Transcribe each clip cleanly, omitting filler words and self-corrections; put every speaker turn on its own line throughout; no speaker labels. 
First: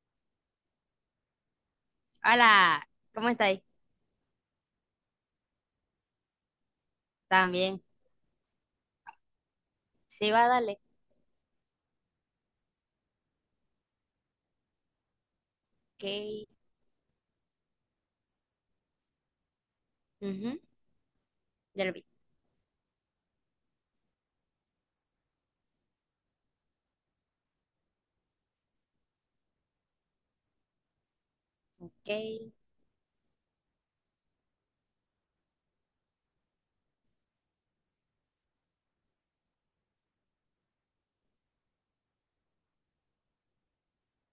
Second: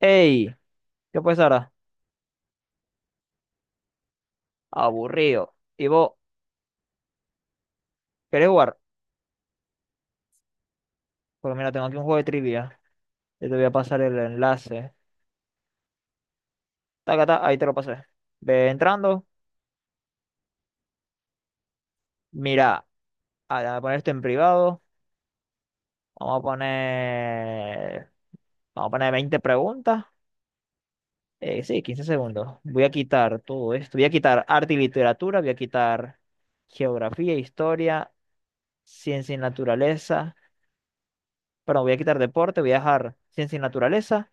Ey, ¿qué pasa ahora?
Hola, ¿cómo estáis?
Aburrido. ¿Y vos
También.
querés jugar?
Sí, va, dale.
Pues mira, tengo aquí un juego de trivia. Yo te voy a pasar el enlace.
Ok.
Taca, ta, ahí te lo pasé. Ve entrando.
Ujú, ya lo vi.
Mira, ah, voy a poner esto en privado. Vamos a poner. Vamos a poner 20 preguntas. Sí, 15
Ok.
segundos. Voy a quitar todo esto. Voy a quitar arte y literatura. Voy a quitar geografía, historia, ciencia y naturaleza. Perdón, voy a quitar deporte. Voy a dejar ciencia y naturaleza.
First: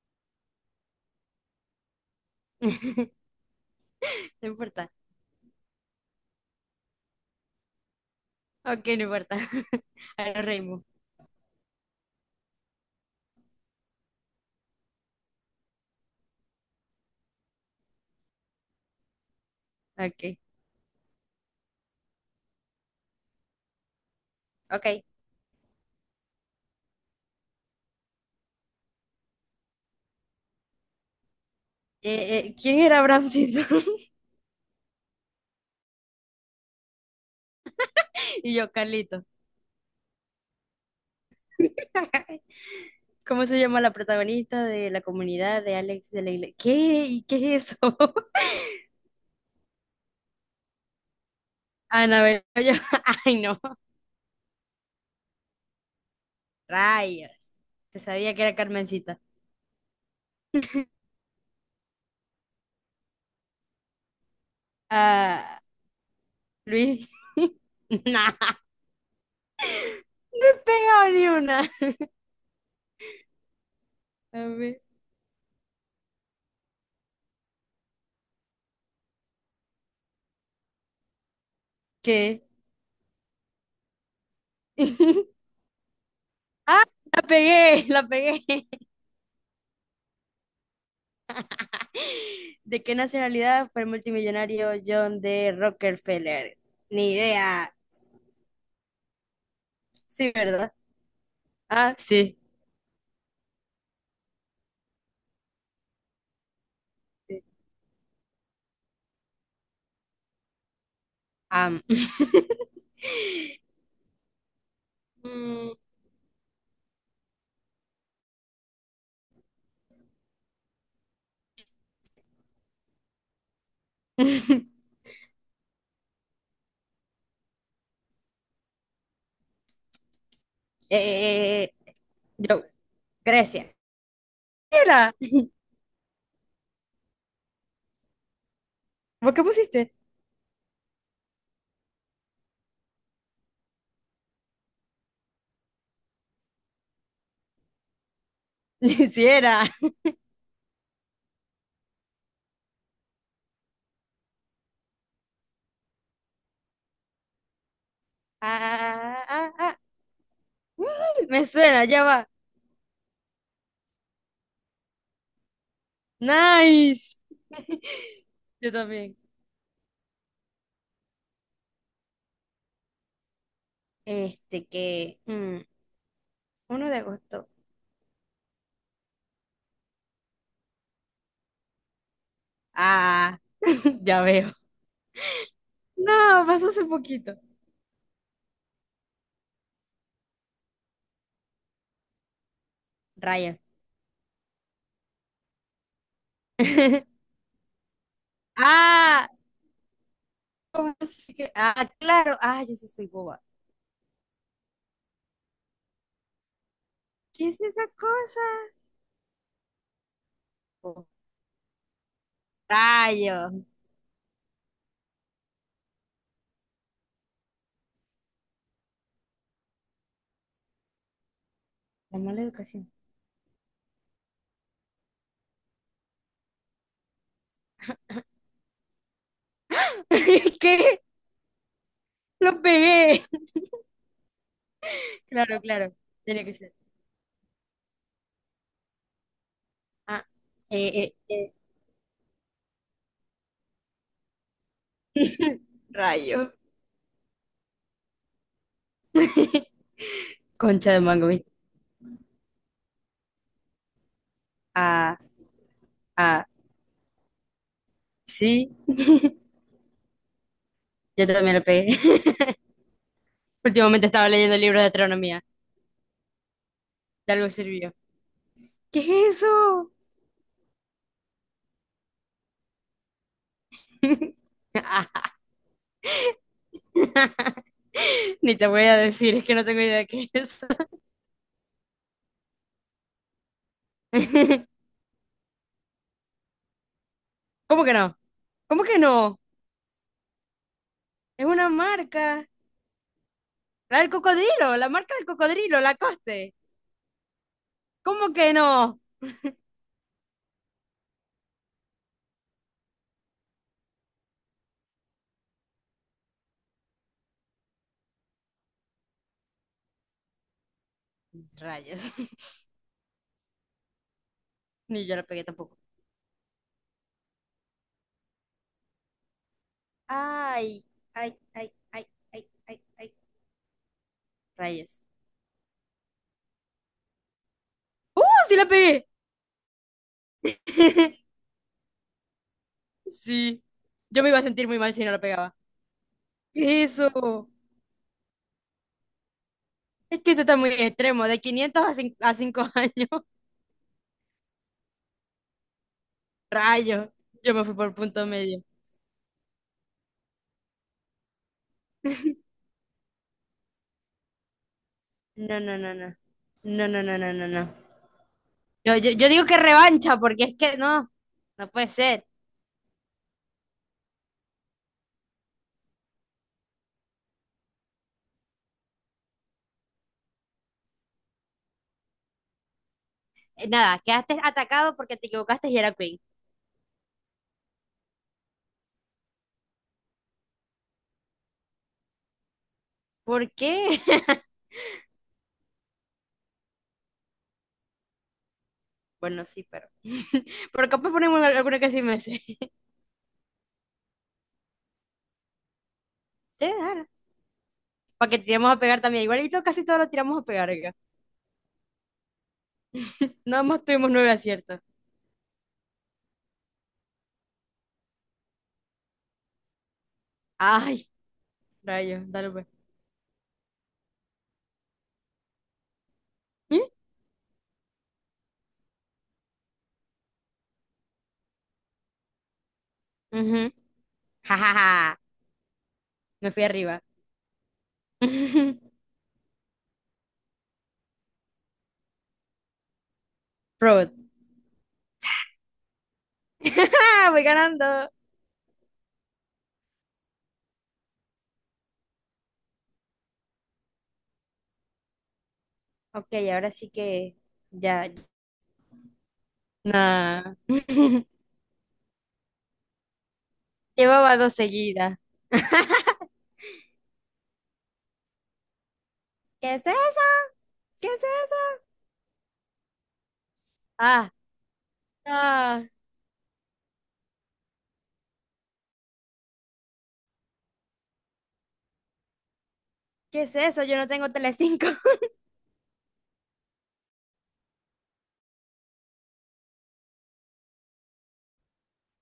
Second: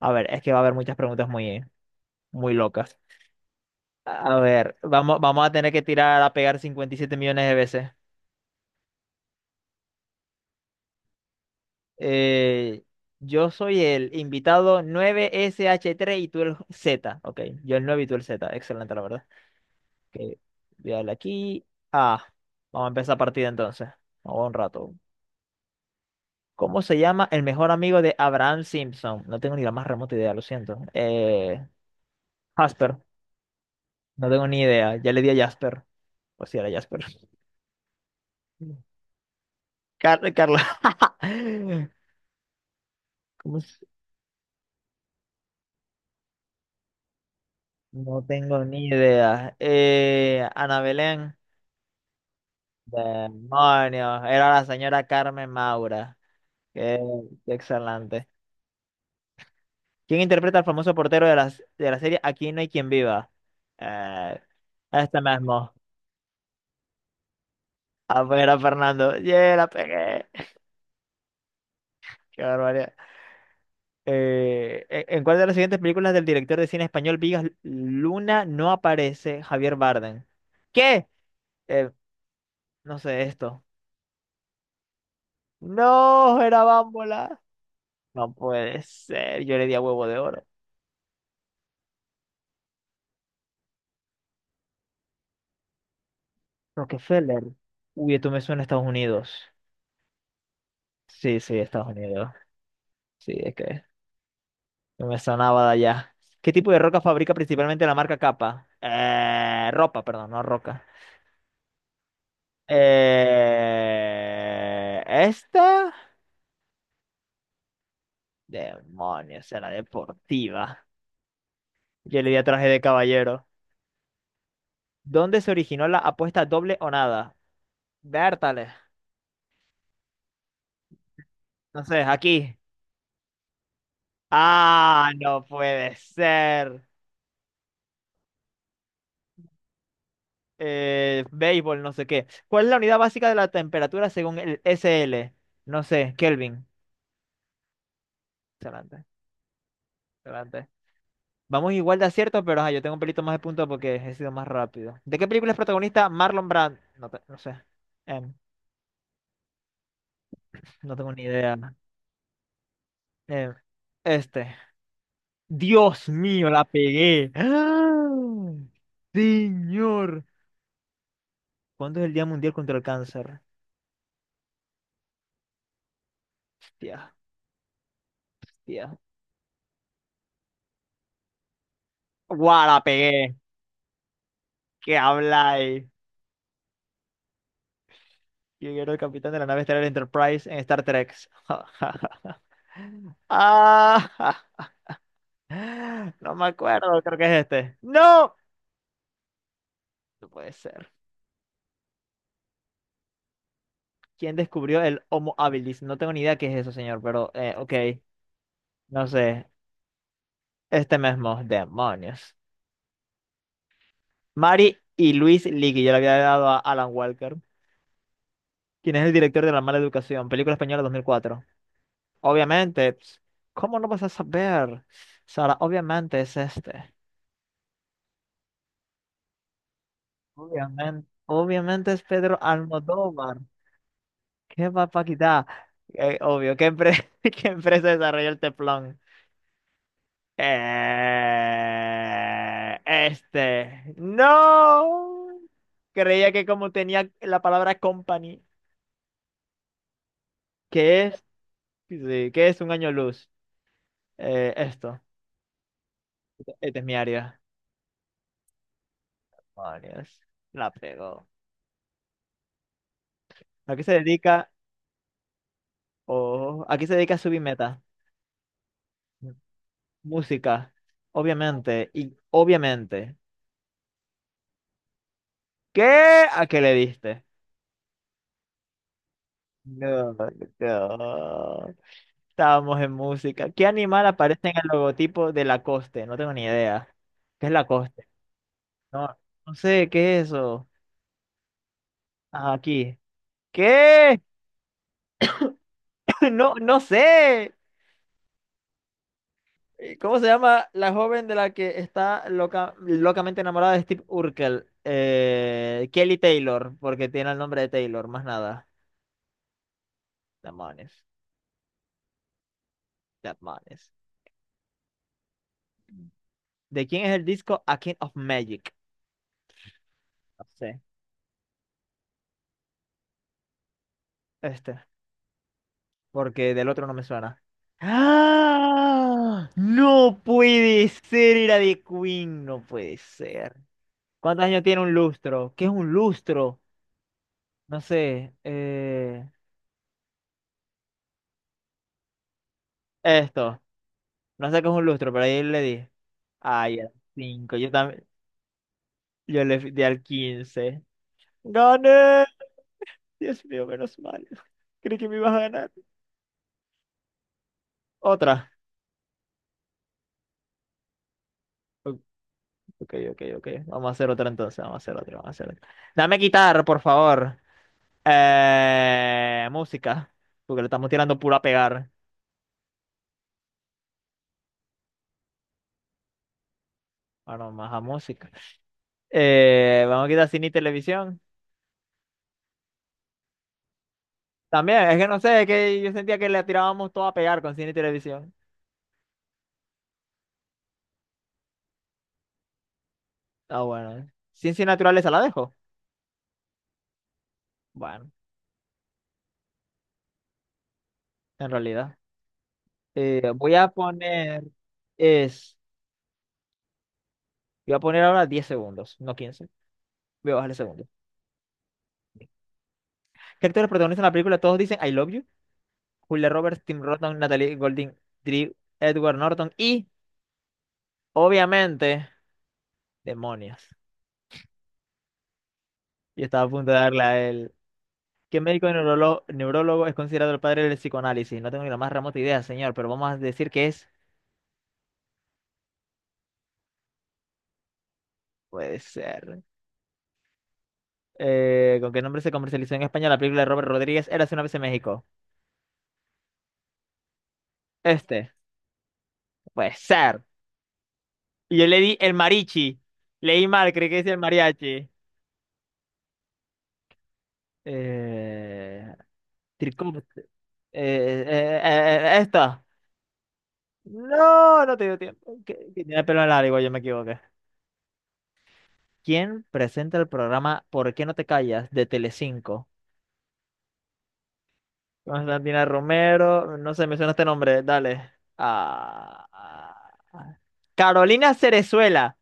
A ver, es que va a haber muchas preguntas muy locas. A
No
ver,
importa.
vamos a tener que tirar a pegar 57 millones de veces.
Ok, no importa. Ahora reímos.
Eh, yo soy el invitado 9 sh tres y tú el Z. Ok, yo el 9 y tú el Z. Excelente, la verdad.
Ok.
Ok, voy a darle aquí. Ah, Vamos a empezar partida entonces. Vamos un
Ok.
rato. ¿Cómo se llama el mejor amigo de Abraham Simpson? No tengo ni la más remota idea, lo siento.
¿Quién
Jasper,
era Bramcito?
no tengo ni idea. Ya le di a Jasper. Pues sí, era Jasper.
Y yo, Carlito.
Carla.
¿Cómo
¿Cómo?
se llama la protagonista de la comunidad de Alex de la Iglesia? ¿Qué? ¿Y qué es eso?
No tengo ni idea. Ana Belén,
Anabel. Yo- Ay, no.
demonios, era la señora Carmen Maura. Qué,
Rayos.
qué
Te
excelente.
sabía que era Carmencita.
¿Quién interpreta al famoso portero de la serie Aquí no hay quien viva? Eh, este
Ah,
mismo.
Luis.
A
Nah.
ver, a Fernando. ¡Yeah, la pegué!
No he pegado ni una.
¡Qué barbaridad!
A ver,
¿En cuál de las siguientes películas del director de cine español Vigas Luna no aparece Javier Bardem? ¿Qué? Eh,
¿qué?
no sé esto. ¡No! Era
¡Ah! La
Bámbola.
pegué, la
No
pegué.
puede ser, yo le di a huevo de oro.
¿De qué nacionalidad fue el multimillonario John D. Rockefeller? Ni
Rockefeller.
idea.
Uy, esto me suena a Estados Unidos.
Sí, ¿verdad?
Sí, sí, Estados
Ah,
Unidos.
sí.
Sí, es que no me sonaba de allá. ¿Qué tipo de roca fabrica
Sí.
principalmente la marca Capa? Ropa, perdón, no roca.
Am. Mm.
¿Esta? Demonios, era deportiva. Yo le di a traje de caballero. ¿Dónde se originó la apuesta doble o nada? Bertale.
Eh, eh, eh.
Entonces, aquí.
Yo, Grecia. Sí
Ah,
era.
no puede ser.
¿Vos qué pusiste?
Béisbol, no sé qué. ¿Cuál es la unidad básica de la temperatura según el S L? No sé, Kelvin. Excelente,
Sí era.
excelente. Vamos igual de acierto, pero ajá, yo tengo un pelito más de punto porque he sido más rápido. ¿De qué película es protagonista Marlon Brando? No, no sé. Em,
Ah, ah, ah, ah.
no tengo ni
Me
idea.
suena, ya va.
Em, este. Dios mío, la
Nice.
pegué. ¡Ah!
Yo también.
Señor. ¿Cuándo es el Día Mundial contra el Cáncer?
Este que
Hostia,
1 de agosto.
hostia. ¡Guau, la pegué!
Ah, ya veo.
¿Qué habláis?
No, pasó hace poquito.
Yo era el capitán de la nave estelar Enterprise en Star Trek.
Raya.
Ah, no me acuerdo, creo que es este. ¡No!
Ah,
No puede ser.
ah, claro. Ah, yo sí soy boba.
¿Quién descubrió el Homo habilis? No tengo ni idea qué es eso, señor, pero
¿Qué es
ok,
esa cosa?
no sé. Este
Oh,
mismo, demonios.
rayo.
Mary y Luis Ligui, yo le había dado a Alan Walker. ¿Quién es el director de La Mala Educación? Película española 2004.
La mala educación.
Obviamente, ps, ¿cómo no vas a saber? Sara, obviamente es este.
¿Qué?
Obviamente, obviamente es Pedro
Lo pegué.
Almodóvar. ¿Qué va papaquita?
Claro, claro. Tenía que
Obvio,
ser.
¿qué empresa desarrolló el teflón?
Ah, eh, eh,
Este. No.
eh.
Creía que
Rayo.
como tenía la palabra company,
Concha de
que es,
mango, ¿viste?
sí, que es un año luz. Esto.
Ah, ah,
Este es mi área.
sí.
Oh, Dios. La pegó.
Yo también lo pegué.
¿A qué se
Últimamente estaba
dedica?
leyendo libros de astronomía.
Oh, ¿a qué se dedica
De algo
Subimeta?
sirvió. ¿Qué es eso?
Música. Obviamente. Y obviamente. ¿Qué? ¿A qué le diste?
Ni te voy a decir, es que no tengo idea de
No,
qué es.
no. Estábamos en música. ¿Qué animal aparece en el logotipo de Lacoste? No tengo ni idea. ¿Qué es
¿Cómo que
Lacoste?
no? ¿Cómo que
No,
no?
no sé, ¿qué es eso?
Es una marca.
Ah, aquí.
La del
¿Qué?
cocodrilo, la marca del cocodrilo, la coste.
No, no sé.
¿Cómo que no?
¿Cómo se llama la joven de la que está loca, locamente enamorada de Steve Urkel? Kelly Taylor, porque tiene el nombre de Taylor, más nada. Demonios,
Rayos.
demonios.
Ni yo la pegué tampoco.
¿De quién es el disco A King of Magic? No sé.
Ay, ay, ay, ay, ay, ay, ay.
Este,
Rayos.
porque del otro no me suena.
¡Uh! ¡Sí la pegué!
¡Ah! No puede ser, era de Queen, no puede ser.
Sí. Yo me iba a
¿Cuántos años
sentir muy
tiene un
mal si no la
lustro?
pegaba.
¿Qué es un lustro?
¿Qué es eso?
No sé.
Es que esto está muy extremo, de 500 a 5 años.
Esto. No sé qué es un lustro, pero ahí le di. Ay, al
Rayo, yo
5.
me
Yo
fui por
también.
punto medio.
Yo le di al 15. ¡Gané! Dios mío, menos mal. Creí que me ibas a
No,
ganar.
no, no, no. No, no, no, no, no, no.
Otra.
Yo digo que revancha, porque es que no, no puede ser.
Ok, ok, ok. Vamos a hacer otra entonces, vamos a hacer otra, vamos a hacer otra. Dame quitar, por favor. Música, porque le estamos tirando puro a pegar.
Nada, quedaste atacado porque te equivocaste y era Queen.
Bueno, más a música. Vamos a quitar cine y televisión.
¿Por qué?
También, es que no sé, es que yo sentía que le tirábamos todo a pegar con cine y televisión.
Bueno, sí, pero. Pero capaz ponemos alguna que sí me sé.
Ah, bueno. Ciencias naturales, ¿la dejo?
Sí, dale.
Bueno,
Para que tiremos a pegar también. Igualito casi todos lo tiramos a pegar acá.
en realidad. Eh, voy
Nada
a
más tuvimos nueve
poner,
aciertos.
es, Voy a poner ahora 10 segundos, no 15. Voy a bajarle segundos.
Ay, rayo, dale pues.
¿Qué actores protagonizan la película? Todos dicen I love you. Julia Roberts,
¿Mm?
Tim Roton, Natalie Golding, Drew Edward Norton y, obviamente, demonios.
Ujú. Ja, ja, ja.
Y estaba a
Me fui
punto de darle
arriba.
a él. ¿Qué médico neurólogo es considerado el padre del psicoanálisis? No tengo ni la más remota idea, señor, pero vamos a decir que es.
Road. Ah, voy ganando.
Puede ser. ¿Con qué nombre se comercializó en España la película de Robert Rodríguez? Érase una vez en México.
Ok, ahora sí que ya.
Este. Puede ser.
Nah.
Y yo le di el marichi. Leí mal, creí que decía el
Llevaba dos
mariachi.
seguidas.
Eh,
¿Qué es eso?
tricop-
¿Qué es
eh,
eso?
Esto.
Ah,
No, no te dio tiempo. Que
ah,
tiene pelo en largo, yo me equivoqué. ¿Quién presenta el programa ¿Por qué no te callas? De Telecinco?
¿qué es eso? Yo no tengo Telecinco.
Constantina Romero, no sé, me suena este nombre, dale. Ah, ah. Carolina Cerezuela.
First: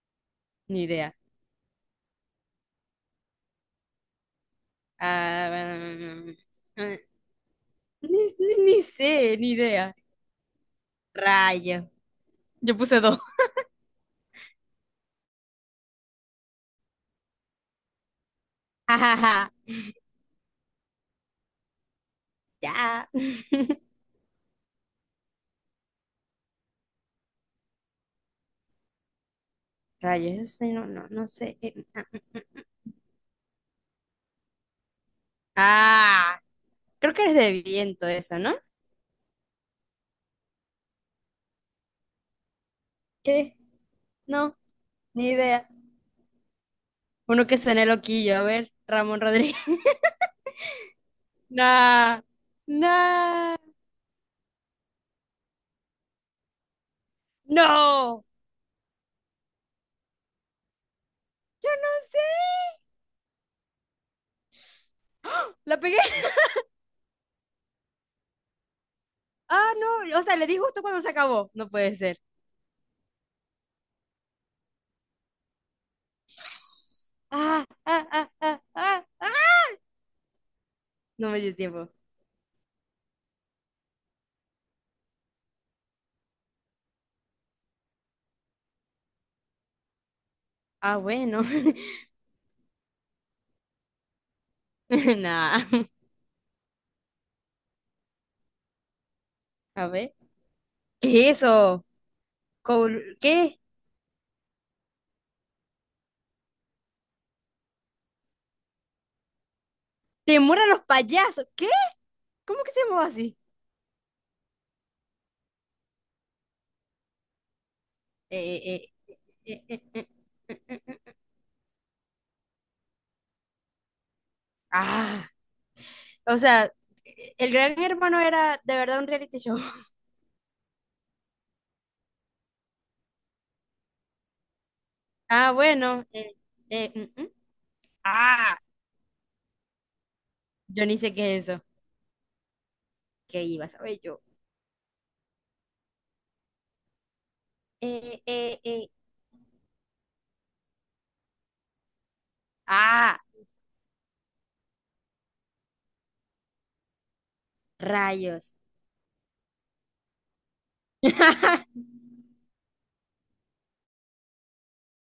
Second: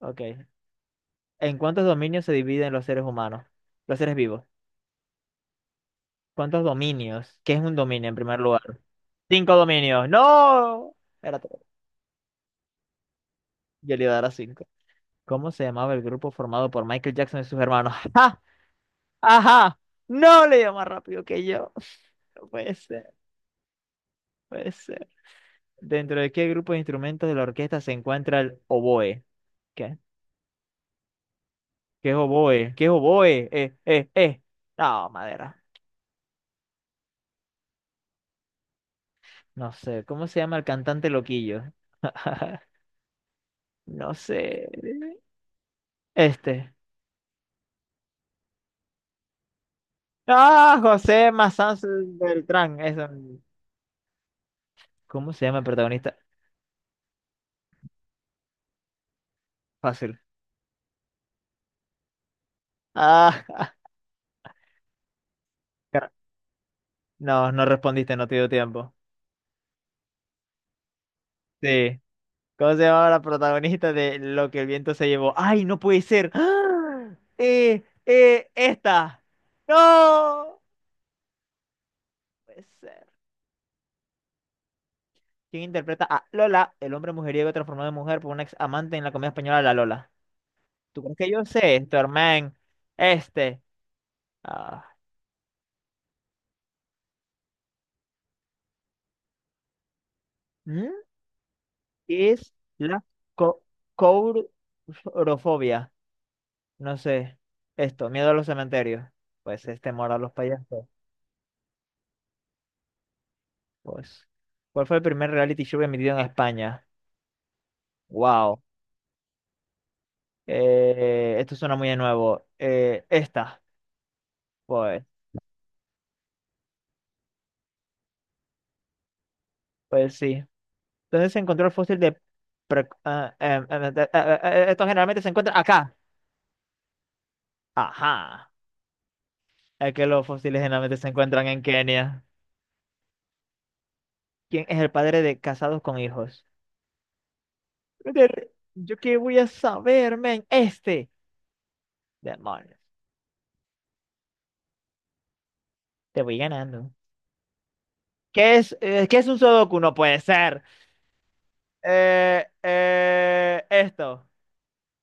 Ok.
Ni idea.
¿En cuántos dominios se dividen los seres humanos? Los seres vivos.
Ah,
¿Cuántos
mm,
dominios? ¿Qué es un dominio en
ni,
primer
ni-
lugar?
ni sé, ni
Cinco
idea.
dominios. ¡No! Espérate,
Rayo. Yo puse dos.
yo le iba a dar a cinco. ¿Cómo se llamaba el grupo formado por Michael Jackson y sus hermanos?
Jajaja.
Ajá, no le dio más rápido que yo. No puede
Ya.
ser, puede ser. ¿Dentro de qué grupo de instrumentos de la orquesta se encuentra el oboe? ¿Qué?
Rayo, eso sí, no, no, no sé.
¿Qué es oboe? ¿Qué es oboe? No, madera.
Ah, creo que eres de viento eso, ¿no?
No sé. ¿Cómo se llama el cantante loquillo?
¿Qué?
No
No,
sé.
ni idea.
Este.
Uno que suene loquillo, a ver, Ramón Rodríguez.
Ah, José Mazán
Nah,
Beltrán. Eso.
nah,
¿Cómo se llama el protagonista?
no, no
Fácil.
sé,
Ah,
la pegué.
no, no respondiste, no te dio tiempo.
Ah, no, o sea, le di justo cuando se acabó. No puede
Sí.
ser.
¿Cómo se llamaba la protagonista de Lo que el viento se llevó? ¡Ay, no puede ser! ¡Ah!
Ah, ah, ah, ah, ah,
Esta.
ah.
¡No! No
No me dio tiempo.
puede ser. ¿Quién interpreta a Lola, el hombre mujeriego transformado en mujer por una ex amante en la comedia española La Lola?
Ah,
¿Tú crees que
bueno,
yo sé esto, hermano? Este. Ah,
nah, a ver,
¿mm?
¿qué es eso?
¿Qué es la
Col- ¿qué?
co courofobia? No sé. Esto, miedo a los cementerios. Pues es temor a los
¿Temor a los
payasos.
payasos? ¿Qué? ¿Cómo que se llamaba así?
Pues, ¿cuál fue el primer reality show emitido en España? Wow,
Eh, eh, eh, eh, eh, eh, eh. Eh.
esto suena muy de nuevo. Esta, pues,
Ah, o sea, el Gran Hermano era de verdad un reality show.
pues sí. Entonces se encontró el fósil de... esto generalmente se
Ah,
encuentra acá.
bueno. Mm, mm.
Ajá.
Ah,
Es que los fósiles
yo
generalmente
ni
se
sé qué
encuentran
es
en
eso.
Kenia.
¿Qué iba a saber yo?
¿Quién es el padre de casados con hijos?
Eh,
Brother,
eh, eh.
¿yo qué voy a saber, men? Este. Demonios.
Ah,
Te voy ganando.
rayos.
¿Qué es un sudoku? No puede ser. Esto.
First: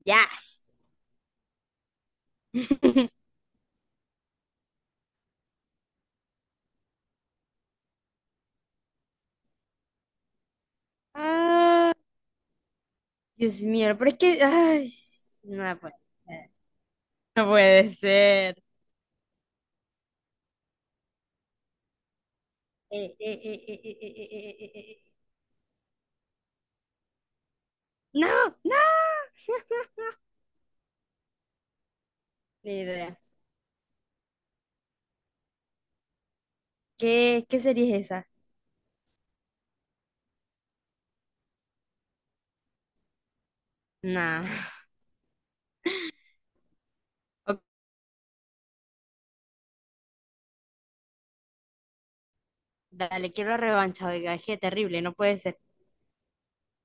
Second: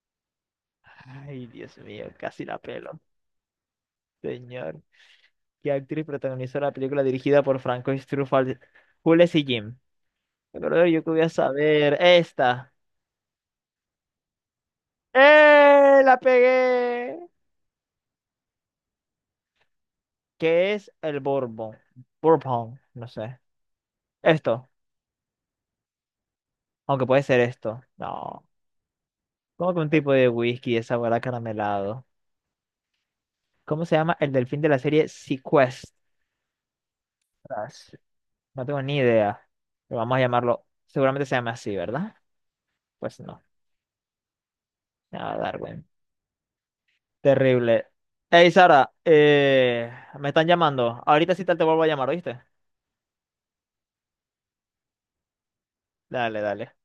Yes.
Ay, Dios mío, casi la pelo. Señor. Que actriz protagonizó la película dirigida por Francois Truffaut, Jules y Jim? Pero yo que voy a
Ah,
saber. Esta.
Dios mío, pero es que... Ay, no puede
¡Eh! ¡La
ser.
pegué!
No puede ser.
¿Qué es el Bourbon? Bourbon, no sé. Esto,
Eh.
aunque puede ser esto. No.
No, no.
Como que un tipo de whisky de sabor acaramelado.
Ni idea.
¿Cómo se llama el delfín de la serie Sequestras?
¿Qué, qué serie es esa?
No tengo ni idea. Pero vamos a llamarlo. Seguramente se llama así, ¿verdad? Pues no.
Nah.
Nada, Darwin.
Ok,
Terrible. Hey, Sara, me están llamando. Ahorita sí tal te vuelvo a llamar, ¿oíste?
dale, quiero revancha, oiga, es que terrible, no puede ser.
Dale, dale.